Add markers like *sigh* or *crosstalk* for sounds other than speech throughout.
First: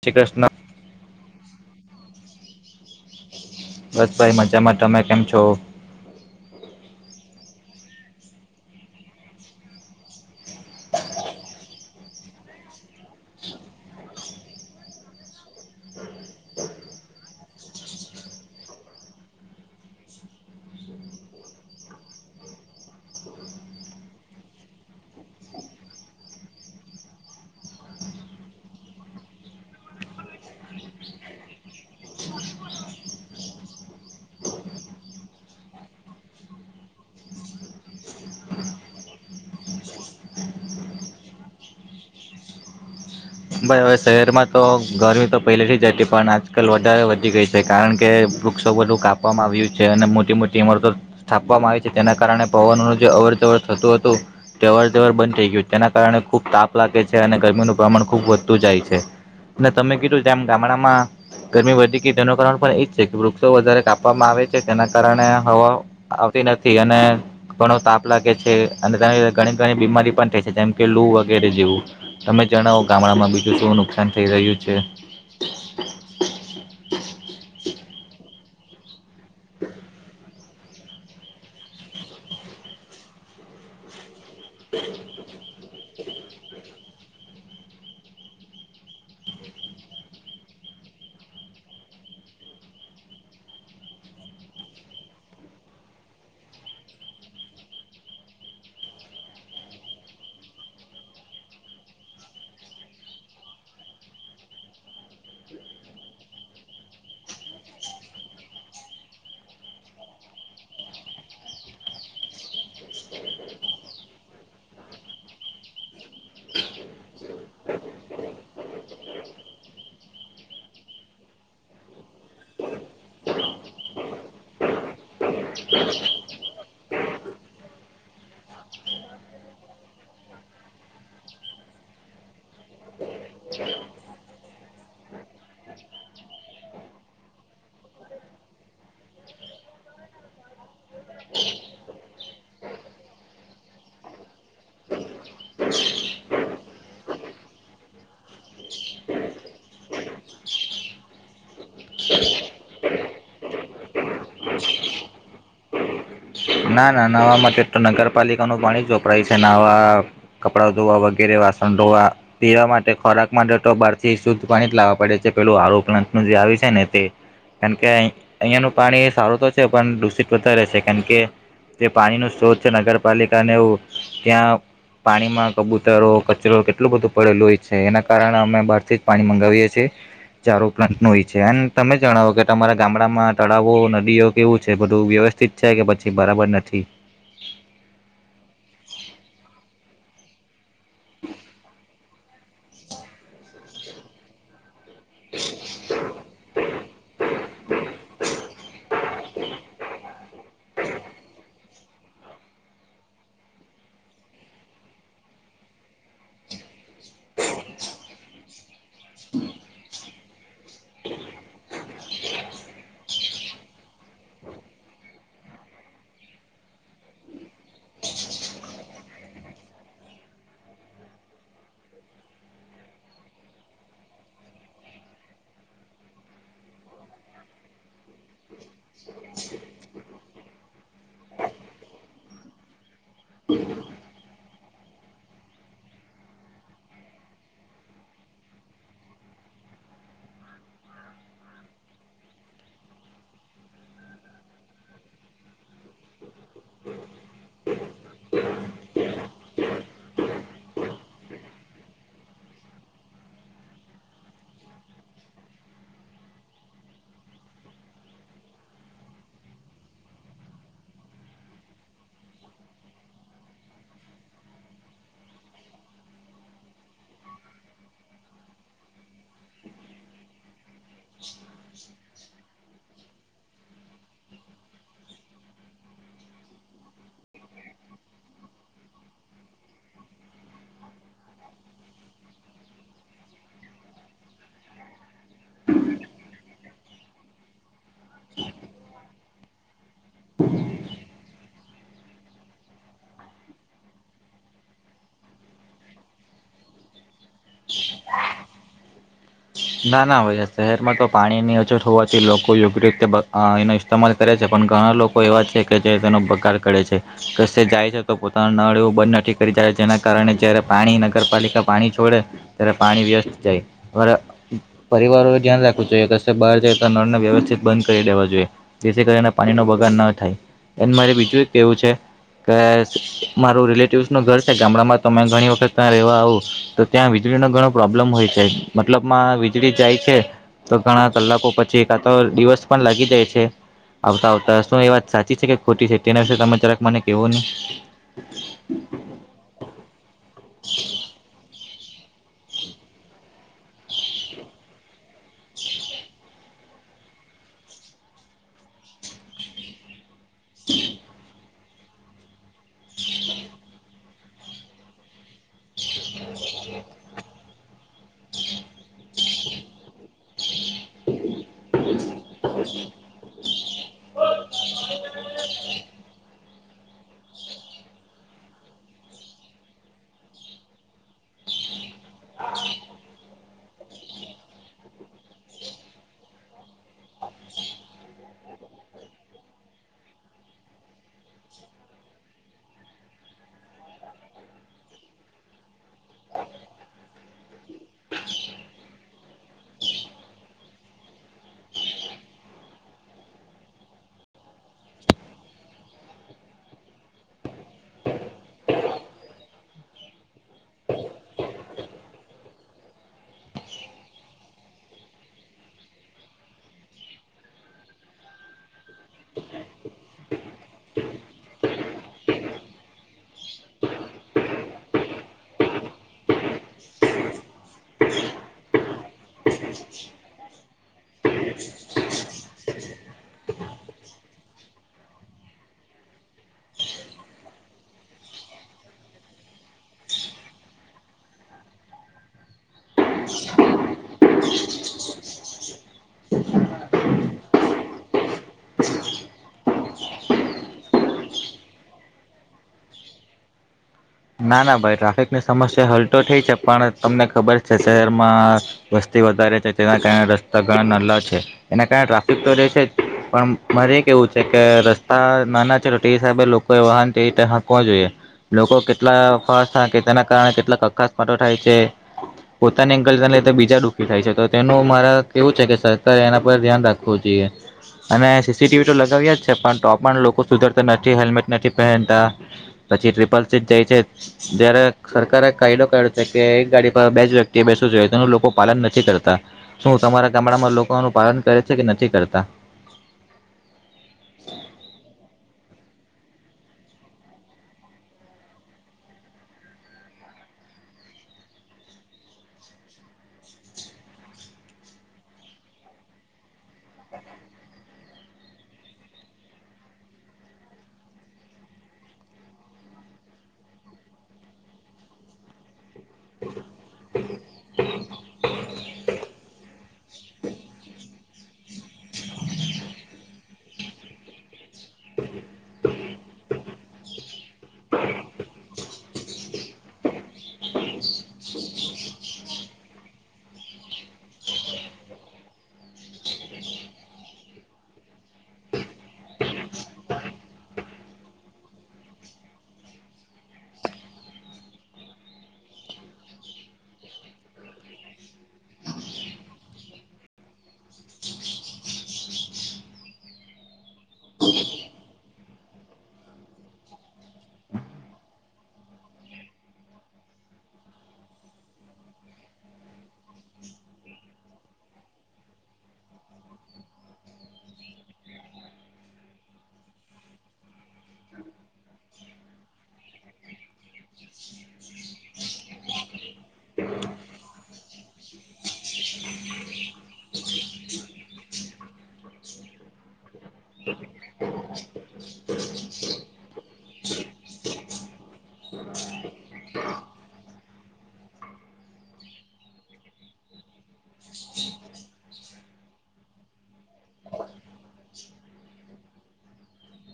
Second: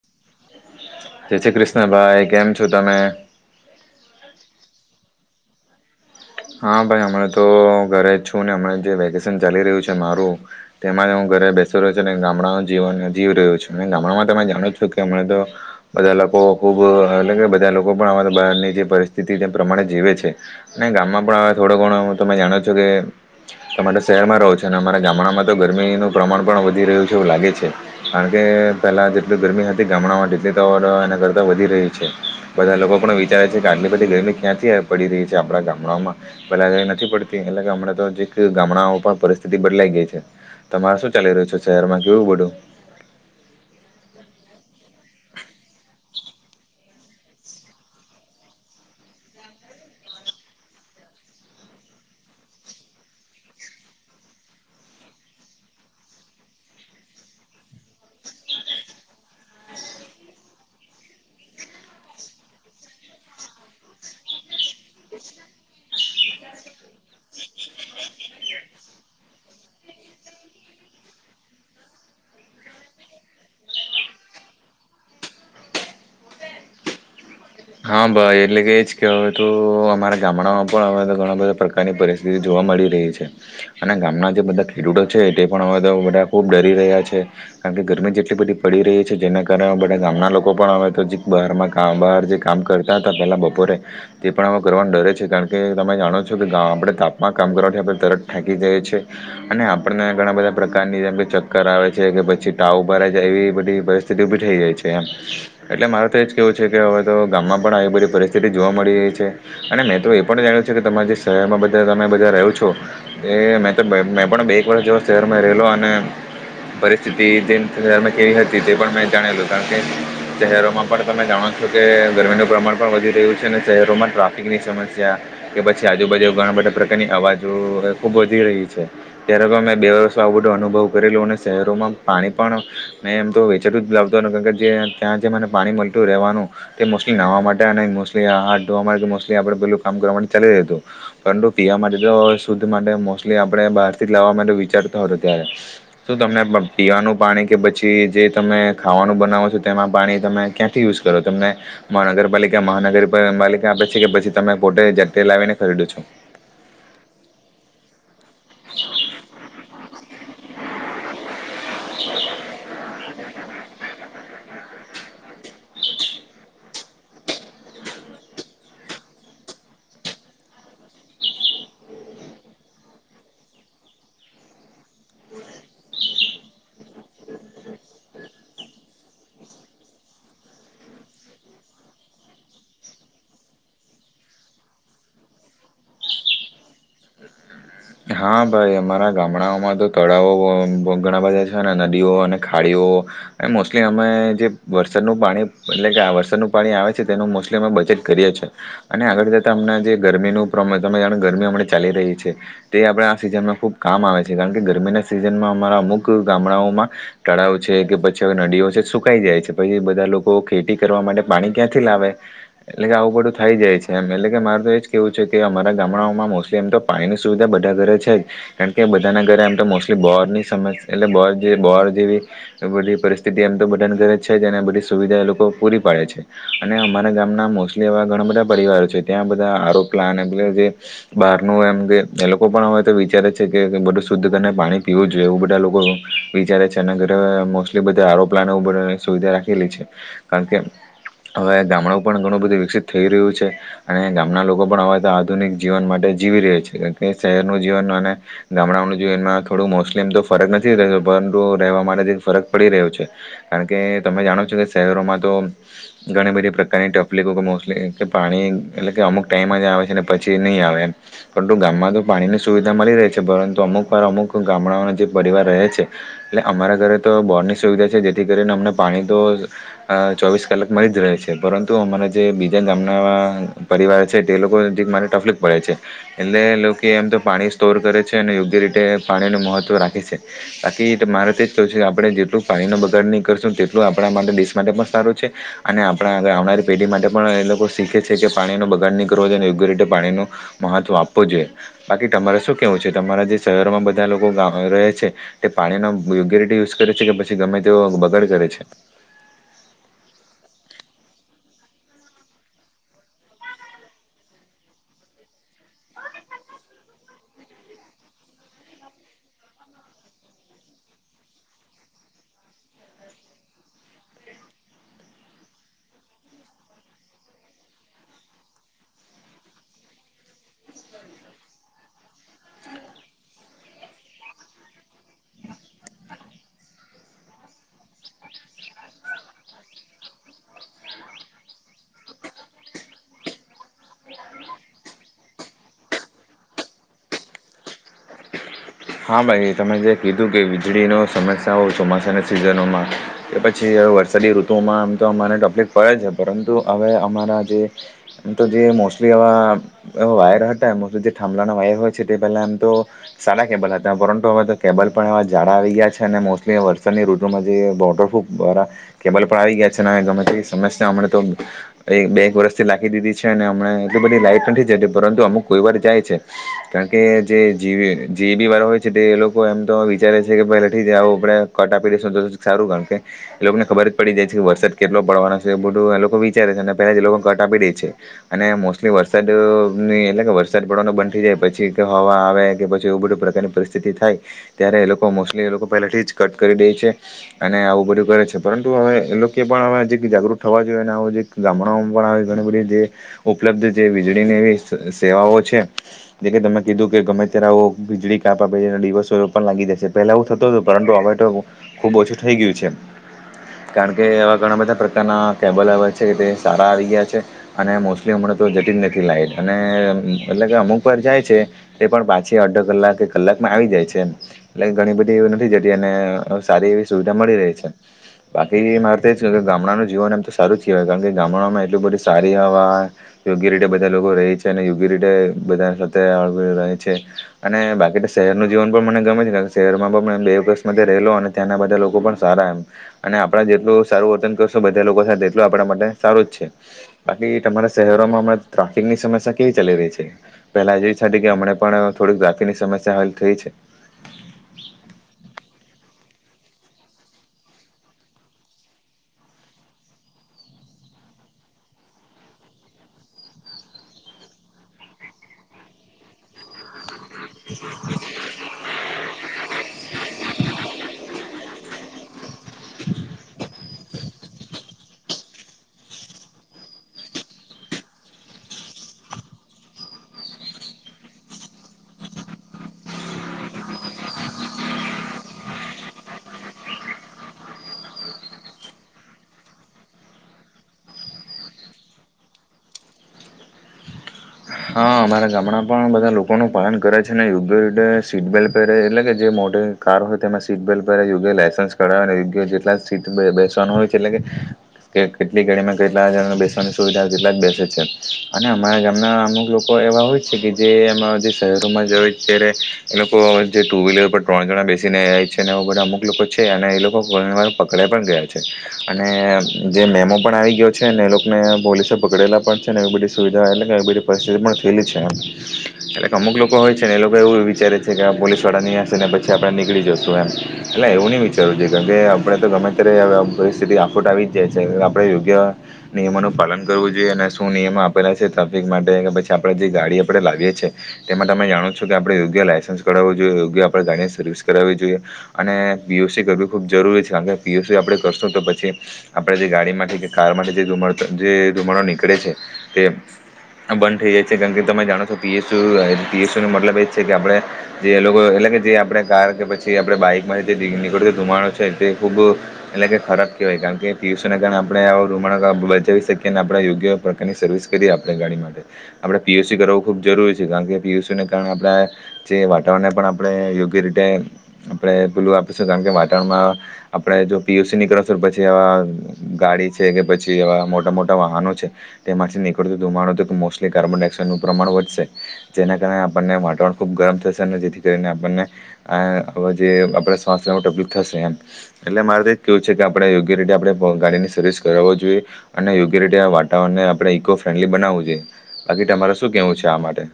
શ્રી કૃષ્ણ ના ભાઈ કેમ છો તમે બસ ભાઈ મજામાં તમે કેમ છો? તો હા ભાઈ હમણાં તો ઘરે જ છું ને હમણાં જે વેકેશન ચાલી રહ્યું છે મારું તેમાં જ હું ઘરે બેસી રહ્યો છું ગામડાનું જીવન જીવી રહ્યો છું અને ગામડામાં તમે જાણો જ છો કે હમણાં તો બધા લોકો ખૂબ એટલે કે બધા લોકો પણ અમારા બહારની જે પરિસ્થિતિ તે પ્રમાણે જીવે છે અને ગામમાં આપણા થોડો ઘણો હું તમે જાણો છો કે તરા શહેરમાં રહો છો અને અમારા ગામડામાં તો ગરમીનું પ્રમાણ પણ વધી રહ્યું છે એવું લાગે છે કારણ કે પહેલાં જેટલ ગરમી હતી ગામડામાં તેટલી તો એના કરતાં વધી રહ્યું છે બધા લોકો પણ વિચારે છે કે આટલી બધી ગરમી ક્યાંથી પડી રહી છે આપણા ગામડાઓમાં પેલા કઈ નથી પડતી એટલે કે હમણાં તો જે ગામડાઓ પણ પરિસ્થિતિ બદલાઈ ગઈ છે તમારે શું ચાલી રહ્યું છે શહેરમાં કેવું બધું ભાઈ હવે શહેરમાં તો ગરમી તો પહેલેથી જતી પણ આજકાલ વધારે વધી ગઈ છે કારણ કે વૃક્ષો બધું કાપવામાં આવ્યું છે અને મોટી મોટી ઇમરતો સ્થાપવામાં આવી છે તેના કારણે પવનોનું જે અવર જવર થતું હતું તે અવર જવર બંધ થઈ ગયું તેના કારણે ખૂબ તાપ લાગે છે અને ગરમીનું પ્રમાણબ ખૂબ વધતું જાય છે અને તમે કીધું જેમ ગામડામાં ગરમી વધી ગઈ તેનું કારણ પણ એજ છે કે વૃક્ષો વધારે કાપવામાં આવે છે તેના કારણે હવા આવતી નથી અને ઘણો તાપ લાગે છે અને તેના લ ઘણી ઘણી બીમારી પણ થાય છે જેમ કે લુ વગેરે જેવું તમે જણાવો ગામડામાં બીજું શું નુકસાન થઈ રહ્યું છે હા ભાઈ એટલે કે એ જ કે હવે તો અમારા ગામડામાં પણ હવે તો ઘણા બધા પ્રકારની પરિસ્થિતિ જોવા મળી રહી છે અને ગામના જે બધા ખેડૂતો છે તે પણ હવે તો બધા ખૂબ ડરી રહ્યા છે કારણ કે ગરમી જેટલી બધી પડી રહી છે જેના કારણે બધા ગામના લોકો પણ હવે તો બહારમાં ક બહાર જે કામ કરતા હતા પહેલાં બપોરે તે પણ આ કરવાનું ડરે છે કારણ કે તમે જાણો છો કે ગ આપણે તાપમાં કામ કરવાથી આપણે તરત થાકી જઈએ છીએ અને આપણને ઘણા બધા પ્રકારની જેમ કે ચક્કર આવે છે કે પછી ટાવભરા જાય એવી બધી પરિસ્થિતિ ઊભી થઈ જાય છે એમ એટલે મારે તો એ જ કેહેવું છે કે હવે તો ગામમાં પણ આવી બધી પરિસ્થિતિ જોવા મળી રહી છે અને મેં તો એ પણ જાણ્યું છેું કે તમારા જે શહેરમાં બધા તમે બધા રહો છો એ મેં તો મેં પણ બે એક વરષ જો શહેરમાં રહેલો અને પરિસ્થિતિ જે શહેરમાં કેવી હતી તે પણ મેં જાણેલું કારણ કે શહેરોમાં પણ તમે જાણો છો તે ગરમીનું પ્રમાણ પણ વધી રહ્યું છે અને શહેરોમાં ટ્રાફિકની સમસ્યા કે પછી આજુબાજુ ઘણા બધા પ્રકારની અવાજો એ ખૂબ વધી રહી છે ત્યારે પણ મેં બે વર્ષ આવું બધું અનુભવ કરેલું અને શહેરોમાં પાણી પણ મેં એમ તો વેચેતું જ લાવતો નથી કારણ કે જે ત્યાં જે મને પાણી મળતું રહેવાનું તે મોસ્ટલી નાહવા માટે અને મોસ્ટલી હાથ ધોવા માટે કે મોસ્ટલી આપણે પેલું કામ કરવા માટે ચાલી જ્યું હતું પરંતુ પીવા માટે તો શુદ્ધ માટે મોસ્ટલી આપણે બહારથી જ લાવવા માટે વિચારતો હતો ત્યારે શું તમને પીવાનું પાણી કે પછી જે તમે ખાવાનું બનાવો છો તેમાં પાણી તમે ક્યાંથી યુઝ કરો તમને મહા નગરપાલિકા મહાનગર પાલિકા આપે છે કે પછી તમે પોતે જતે લાવીને ખરીદો છો ના ના નવા માટેટ તો નગર પાલિકાનું પાણી વપરાય છે નાહવા કપડા ધોવા વગેરે વાસણ ધોવા પીવા માટે ખોરાક મદદ તોબહારથી શુદ્ધ પાણી જ લાવવા પડે છે પેલું હારુ પ્લાન્ટ ન જે આવી છે ને તે કારણ કે અહિયાંનું પાણી સારું તો છે પણ દૂષિત વધારે છે કારણ કે જે પાણી નું સ્ોત છે નગરપાલિકાને એવું ત્યાં પાણીમાં કબૂતરો કચરો કેટલું બધું પડેલું હોય છે એના કારણે અમે બહારથી જ એપ પાણી મગાવીએ છીએ ચારો પ્લાન્ટ ન હોય છે અને તમે જણાવો કે તમારા ગામડામાં તળાવો નદીઓ કેવું છે બધું વ્યવસ્થિત છે કે પછી બરાબર નથી હા ભાઈ અમારા ગામડાઓમાં તો તળાવો ઘણા બધા છે ને નદીઓ અને ખાડીઓ અને મોસ્ટલી અમે જે વરસાદનું પાણી એટલે કે વરસાદનું પાણી આવે છે તેનું મોસ્ટલી અમે બચેત કરીએ છીએ અને આગળ જતાં હમં જે ગરમીનું અમે જાણે ગરમી અમં ચાલી રહી છે તે આપણે આ સિઝનમાં ખૂબ કામ આવે છે કારણ કે ગરમીના સિઝનમાં અમારા અમુક ગામડાઓમાં તળાવ છે કે પછી હવે નદીઓ છે સુકાઈ જાય છે પછી બધા લોકો ખેતી કરવા માટે પાણી ક્યાંથી લાવે એટલે કે આવું બધું થઈ જાય છે એમ એટલે કે મારે તો એ જ કેહેવું છે કે અમારા ગામડાઓમાં મોસ્ટલી એમ તો પાણીની સુવિધા બ બધા ઘરે છે જ કારણ કે બધાના ઘરે એમ તો મોસ્ટલી બોહરની સમસ્યા એટલે બ બોર જેવી બધી પરિસ્થિતિ એમ તો બધાના ઘરે છે જ અને બધી સુવિધા એ લોકો પૂરી પાડે છે અને અમારા ગામના મોસ્ટલી એવા ઘણા બધા પરિવારો છે ત્યાં બધા આરો પ્લાન એટલે જે બહારનું એમ કે લોકો લોકો પણ હવે તો વિચારે છે કે બધું શુદ્ધ કરીને પાણી પીવું જોઈએ એવું બધા લોકો વિચારે છે અને ઘરે મોસ્ટલી બધા આરોપ્લાન એવું બધ સુવિધા રાખેલી છે કારણ કે હવે ગામડું પણ ઘણું બધું વિકસિત થઈ રહ્યું છે અને ગામના લોકો પણ હવે તો આધુનિક જીવન માટે જીવી રહે છે એ શહેરનું જીવનમાં અને ગામડાઓનું જીવનમાં થોડું મોસ્ટલી એમ તો ફરક નથી રહેતો પરંતુ રહેવા માટેથી ફરક પડી રહ્યો છે કારણ કે તમે જાણો છો કે શહેરોમાં તો ઘણી બધી પ્રકારની ટકલીિકો કે મોસ્ટલી કે પાણી એટલે કે અમુક ટાઈમ જ આવે છે ને પછી નહીં આવે એમ પરંતુ ગામમાં તો પાણીની સુવિધા મળી રહે છે પરંતુ અમુક વાર અમુક ગામડાઓના જે પરિવાર રહે છે એટલે અમારા ઘરે તો બોરની સુવિધા છે જેથી કરીને અમને પાણી તો ચોવીસ કલાક મળી જ રહે છે પરંતુ અમારા જે બીજા ગામડા પરિવાર છે તે લોકોજી મારે ટફલીક પડે છે એટલે લોકો કે એમ તો પાણી સ્ટોર કરે છે અને યોગ્ય રીતે પાણીનું મહત્વ રાખે છે બાકી મારે તે જ ક છે કે આપણે જેટલું પાણીનો બગાડ નહીં કરશું તેટલું આપણા માટે દિેશ માટે પણ સારું છે અને આપણા આળ આવનારી પેઢી માટે પણ એ લોકો શીખે છે કે પાણીનો બગાડ નહીં કરવો જોઈએ અને યોગ્ય રીતે પાણીનું મહત્વ આપવો જોઈએ બાકી તમારે શું કેવું છે તમારા જે શહેરોમાં બધા લોકો રહે છે તે પાણીનો યોગ્ય રીતે યુઝ કરે છે કે પછી ગમે તેઓ બગડ કરે છે ના નાવે શહેરમાં તો પાણીની અછત હોવાથી લોકો યોગ્ય રીતે એનો ઇસ્માલ કરે છે પણ ઘણા લોકો એવા છે કે જે તેનો બગાડ કરે છે કસે જાય છે તો પોતાના નળ એવું બંધ નથી કરી જાય જેના કારણે જયારે પાણી નગરપાલિકા પાણી છોડે ત્યારે પાણી વ્યસ્ત જાય પરિવારો ધ્યાન રાખવું જોઈએ કે કશે બહાર જાય તો નળને વ્યવસ્થિત બંધ કરી દેવા જોઈએ જેથી કરીને પાણીનો બગાડ ન થાય એને મારે બીજું એક કેવું છે કે મારું રિલેટિવસ નું ઘર છે ગામડામાં તોમે ઘણી વખત ત્યાં રહેવા આવ તો ત્યાં વીજળીનોો ઘણો પ્રોબ્લમ હોય છે મતલબ માં વીજળી જાય છે તો ઘણા કલાકો પછી એક આ તો દિવસ પણ લાગી જાય છે આવતા આવતા શું એ વાત સાચી છે કે ખોટી છે, તેના વિશે ત જરાક મને કેવો ની હા, ભાઈ તમે જે કીધું કે વીજળીનો સમસ્યા હો ચોમાસાના સિઝનોમાં કે પછી હવે વરસાદી ઋતુઓમાં આમ તો અમાને તપલીક પડે છે પરંતુ અવે અમારા જે આમ તો જે મોસ્ટલી આવા એવા વાયર હટે એમાં જે થાંબલાના વાયર હોય છે ટે પેલ્લે એમ તો સાળા કેબલ હતા પરંટુ હવે તો કેબલ પણ એવા જાડા આવી ગયા છે અને મોસ્ટલી વરસાદની ઋતુમાં જે વોટરપ્રૂફ વારા કેબલ પણ આવી ગયા છેને હવે ગમે તેવી સમસ્યા અમણે તો એક બે એક વર્ષથી લાખી દીધી છે અને અમણે એટલી બધી લાઈટ નથી જતી પરંતુ અમુક કોઈ વાર જાય છે કાણ કે જે જીવે જે બી વાર હોય છે તે એ લોકો એમ તો વિચારે છે કે પેલેથી જ આવું આપણે કટ આપી દઈશું તો સારું કાણ કે એ લોકોને ખબર જ પડી જાય છે વરસાદ કેટલો પડવાનો છે એવુ બધું એ લોકો વિચારે છે અને પેલે જ એ લોકો કટ આપી દેય છે અને મોસ્ટલી વરસાદ ની એટલે કે વરસાદ પડવાનો બંધ થઈ જાય પછી કે હવા આવે કે પ જેવુ બધુ પ્રકારની પરિસ્થિતિ થાય ત્યારે એ લોકો મોસ્ટલી એ લોકો પેલેથી જ કટ કરી દેય છે અને આવું બધું કરે છે પરંતુ હવે એ લોકે પણ અવે જેથી જાગૃત થવા જોઈએ અને આવ જે ગામડાઓમાં પણ ઘણી બધી જે ઉપલબ્ધ જે વીજળીની એવી સ સેવાઓ છે જે કે તમે કીધું કે ગમે ત્યારે આવો વીજળી કાપા પછી એના દિવસો પણ લાગી જાય છે પહેલા એવું થતું હતું પરંટુ અવે ટો બ ખુબ ઓછું થઈ ગયું છે, કાણ કે એવા ઘણા બધા પ્રકારના કેબલ આવે છે તે સારા આવી ગયા છે અને મોસ્ટલી અમણાં તો જતી જ નથી લાઈટ અને મતલબ કે અમુક વાર જાય છે તે પણ પાછી અડધો કલાકે કલાકમાં આવી જાય છે, એટલે ઘણી બધી એવી નથી જતી અને સારી એવી સુવિધા મળી રે છે, બાકી મારે તો એજ ગામડાનું જીવન એમ તો સારું જ કેવાય કાણ કે ગામડામાં એટલું બધી સારી હવા યોગ્ય રીટે બઢા લોકો રેય છે અને યોગ્ય રીટે બધા સાથે *unintelligible* રેય છે અને બાકી તો શહેરનું જીવન પણ મને ગમે છે કાણ કે શહેરમાં પણ મેં બે વસ માટે રેલો અને ત્યાંના બધા લોકો પણ સારા એમ અને આપણા જેટલું સારું વર્તન કરશું બધા લોકો સાથે તેટલું આપણા માટે સારું જ છે, બાકી તમારા શહેરોમાં હમણાં ટ્રાફિકની સમસ્યા કેવી ચાલી રહી છે પેલાં જેવી *unintelligible* કે હમણા પણ થોડીક ટ્રાફિની સમસ્યા હાલ થઈ છે ના, ના ભાઈ ટ્રાફિકની સમસ્યા હલ તો થઈ છે પણ તમને ખબર છે શહેરમાં વસ્તી વધારે છે, તેના કારણે રસ્તા ઘણા નાલ્લા છે, એના કારણે ટ્રાફિક તો રે છે જ પણ મારે એ કેવું છે કે રસ્તા નાના છે ટો તે હિસાબે લોકોએ વાહન ટે ઈતે હાંકવો જોઈએ લોકો કે અ ભાસ હાંકે તેના કારણે કેટલાક અકસ્માતો થાય છે, પોતાની ગલજન લીધે બીજા દુઃખી થાય છે, તો તેનું મારે કેવું છે કે સરકારે એના પર ધ્યાન રાખવું જુઈએ અને સી સી ટી વી તો લગાવ્યા જ છે, પણ તો પણ લોકો સુધરતા નથી, હેલ્મેટ નથી પહેનતા, પછી ટ્રીપલ સીટ જાય છે, ત્યારે સરકારે કાયદો કાયઢો છે કે એક ગાડી પર બે જ વ્યક્તિ એ બેસવું જોઈએ, તેનું લોકો પાલન નથી કરતા, શું તમારા ગામડામાં લોકો આનું પાલન કરે છે કે નથી કરતાં? હા અમારા ગામડા પણ બધા લોકોનું પાલન કરે છે ને યોગ્ય રીતે સીટ બેલ્ટ પહેરે એટલે કે જે મોટી કાર હોય તેમાં સીટ બેલ્ટ પહેરે, યોગ્ય લાયસન્સ કઢાવે, યોગ્ય જેટલા સીટ બે બેસવાનું હોય છે એટલે કે કે કેટલી ગાડીમાં કેટલા જણાને બેસવાની સુવિધા તેટલા જ બેસે છે અને અમારા ગામના અમુક લોકો એવા હોય છે કે જે એમાં જે શહેરોમાં જે હોય ત્યારે એ લોકો જે ટુવીલર પર ત્રણ જણા બેસીને *unintelligible* છે અને એવુ બધા અમુક લોકો છે અને એ લોકો ઘણી વાર પકડાઈ પણ ગયા છે અને જે મેમો પણ આવી ગયો છે ને એ લોકને પોલીસે પકડેલા પણ છે ને એવી બધી સુવિધા એટલે કે એવી બધી પરિસ્થિતી પણ થેલી છે એમ એટલે કે અમુક લોકો હોય છે ને એ લોકો એવું વિચારે છે કે આ પોલીસ વાળા ની હશે ને પછી આપણે નીકળી જશું એમ એટલે એવું ની વિચારવુ જોઈએ કેમ કે આપણે તો ગમે ત્યારે અવે આમ પરિસ્થિતિ આફૂટ આવી જ જાય છે અવે આપણે યોગ્ય નિયમોનું પાલન કરવું જોઈએ અને શું નિયમો આપેલા છે ટ્રાફિક માટે કે અને પછી આપણે જે ગાડી આપણે લાવીએ છે તે માટે તમે જાણો છો કે આપણે યોગ્ય લાયસન્સ કઢાવવું જોઈએ યોગ્ય આપડે ગાડીની સર્વિસ કરાવવી જોઈએ અને પી યુ સી કરવી ખૂબ જરૂરી છે કાણ કે પી યુ સી આપણે કરશું તો પછી આપણે જે ગાડી માટે કે કાર માટે જે ધુમાડ ત જે ધુમાડો નીકળે છે તે બંઢ ઠેઈ જાય છે, કાણ કે તમે જાણો છો P S U *unintelligible* P S યુનો મતલબ એ જ છે કે આપણે જે એ લોકો એટલે કે જે આપણે કાર કે પછી આપણે બાઈકમાં જે ની નીકળતો ધુમાડો છે તે ખૂબ એટલે કે ખરાબ કેવાય કાણ કે પી યુ સને કારણે આપણે આવો ધુમાડો કે બચાવી શકીએ અને આપણે યોગ્ય પ્રકારની સર્વિસ કરીએ આપડે ગાડીમાં આપણે પી યુ સી કરાવું ખૂબ જરૂરી છે કાણ કે પી યુ સીને કારણે આપણે જે વાતાવરણને પણ આપણે યોગ્ય રીતે આપણે પેલું આપીશું કાણ કે વાતાવરણમાં આપણે જો પી યુ સી ની કરાવશું પછી આવા ગાડી છે કે પછી આવા મોટા મોટા વાહનો છે તેમાંથી નીકળતો ધુમાડો તો મો સ્ટલી કાર્બન ડાયક્સાઇડનું પ્રમાણ વધશે, જેના કારણે આપણને વાતાવરણ ખૂબ ગરમ થશે અને જેથી કરીને આપણને આ જે આપણે સ્વાસ લેવામાં તપલીક થશે એમ એટલે મારે તો એજ કેવું છે કે આપણે યોગ્ય રીતે આપણે ભ ગાડીની સરવિસ કરાવો જોઈએ અને યોગ્ય રીતે આ વાતાવરણને આપણે ઇકો ફ્રેન્ડલી બનાવવું જોઈએ. બાકી ટમારે શું કેવું છે આ માટે?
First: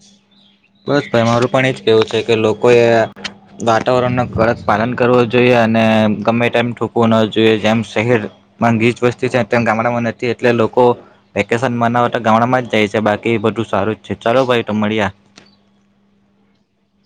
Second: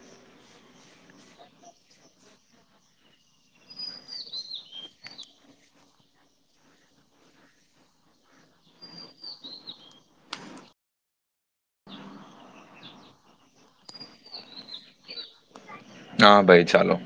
બસ અમારું પણ એજ કેવું છે કે લોકોએ વાતાવરણને કડક પાલન કરવું જોઈએ અને ગમે ટેમ થુકવો ન જોઈએ જેમ શહેરમાં ગીજ વસ્તી છે, તેમ ગામડામાં નથી એટલે લોકો વેકેશન મનાવવા તો ગામડામાં જાય છે બાકી બધું સારું જ છે ચાલો ભાઈ તો મળ્યા. હા ભાઈ ચાલો.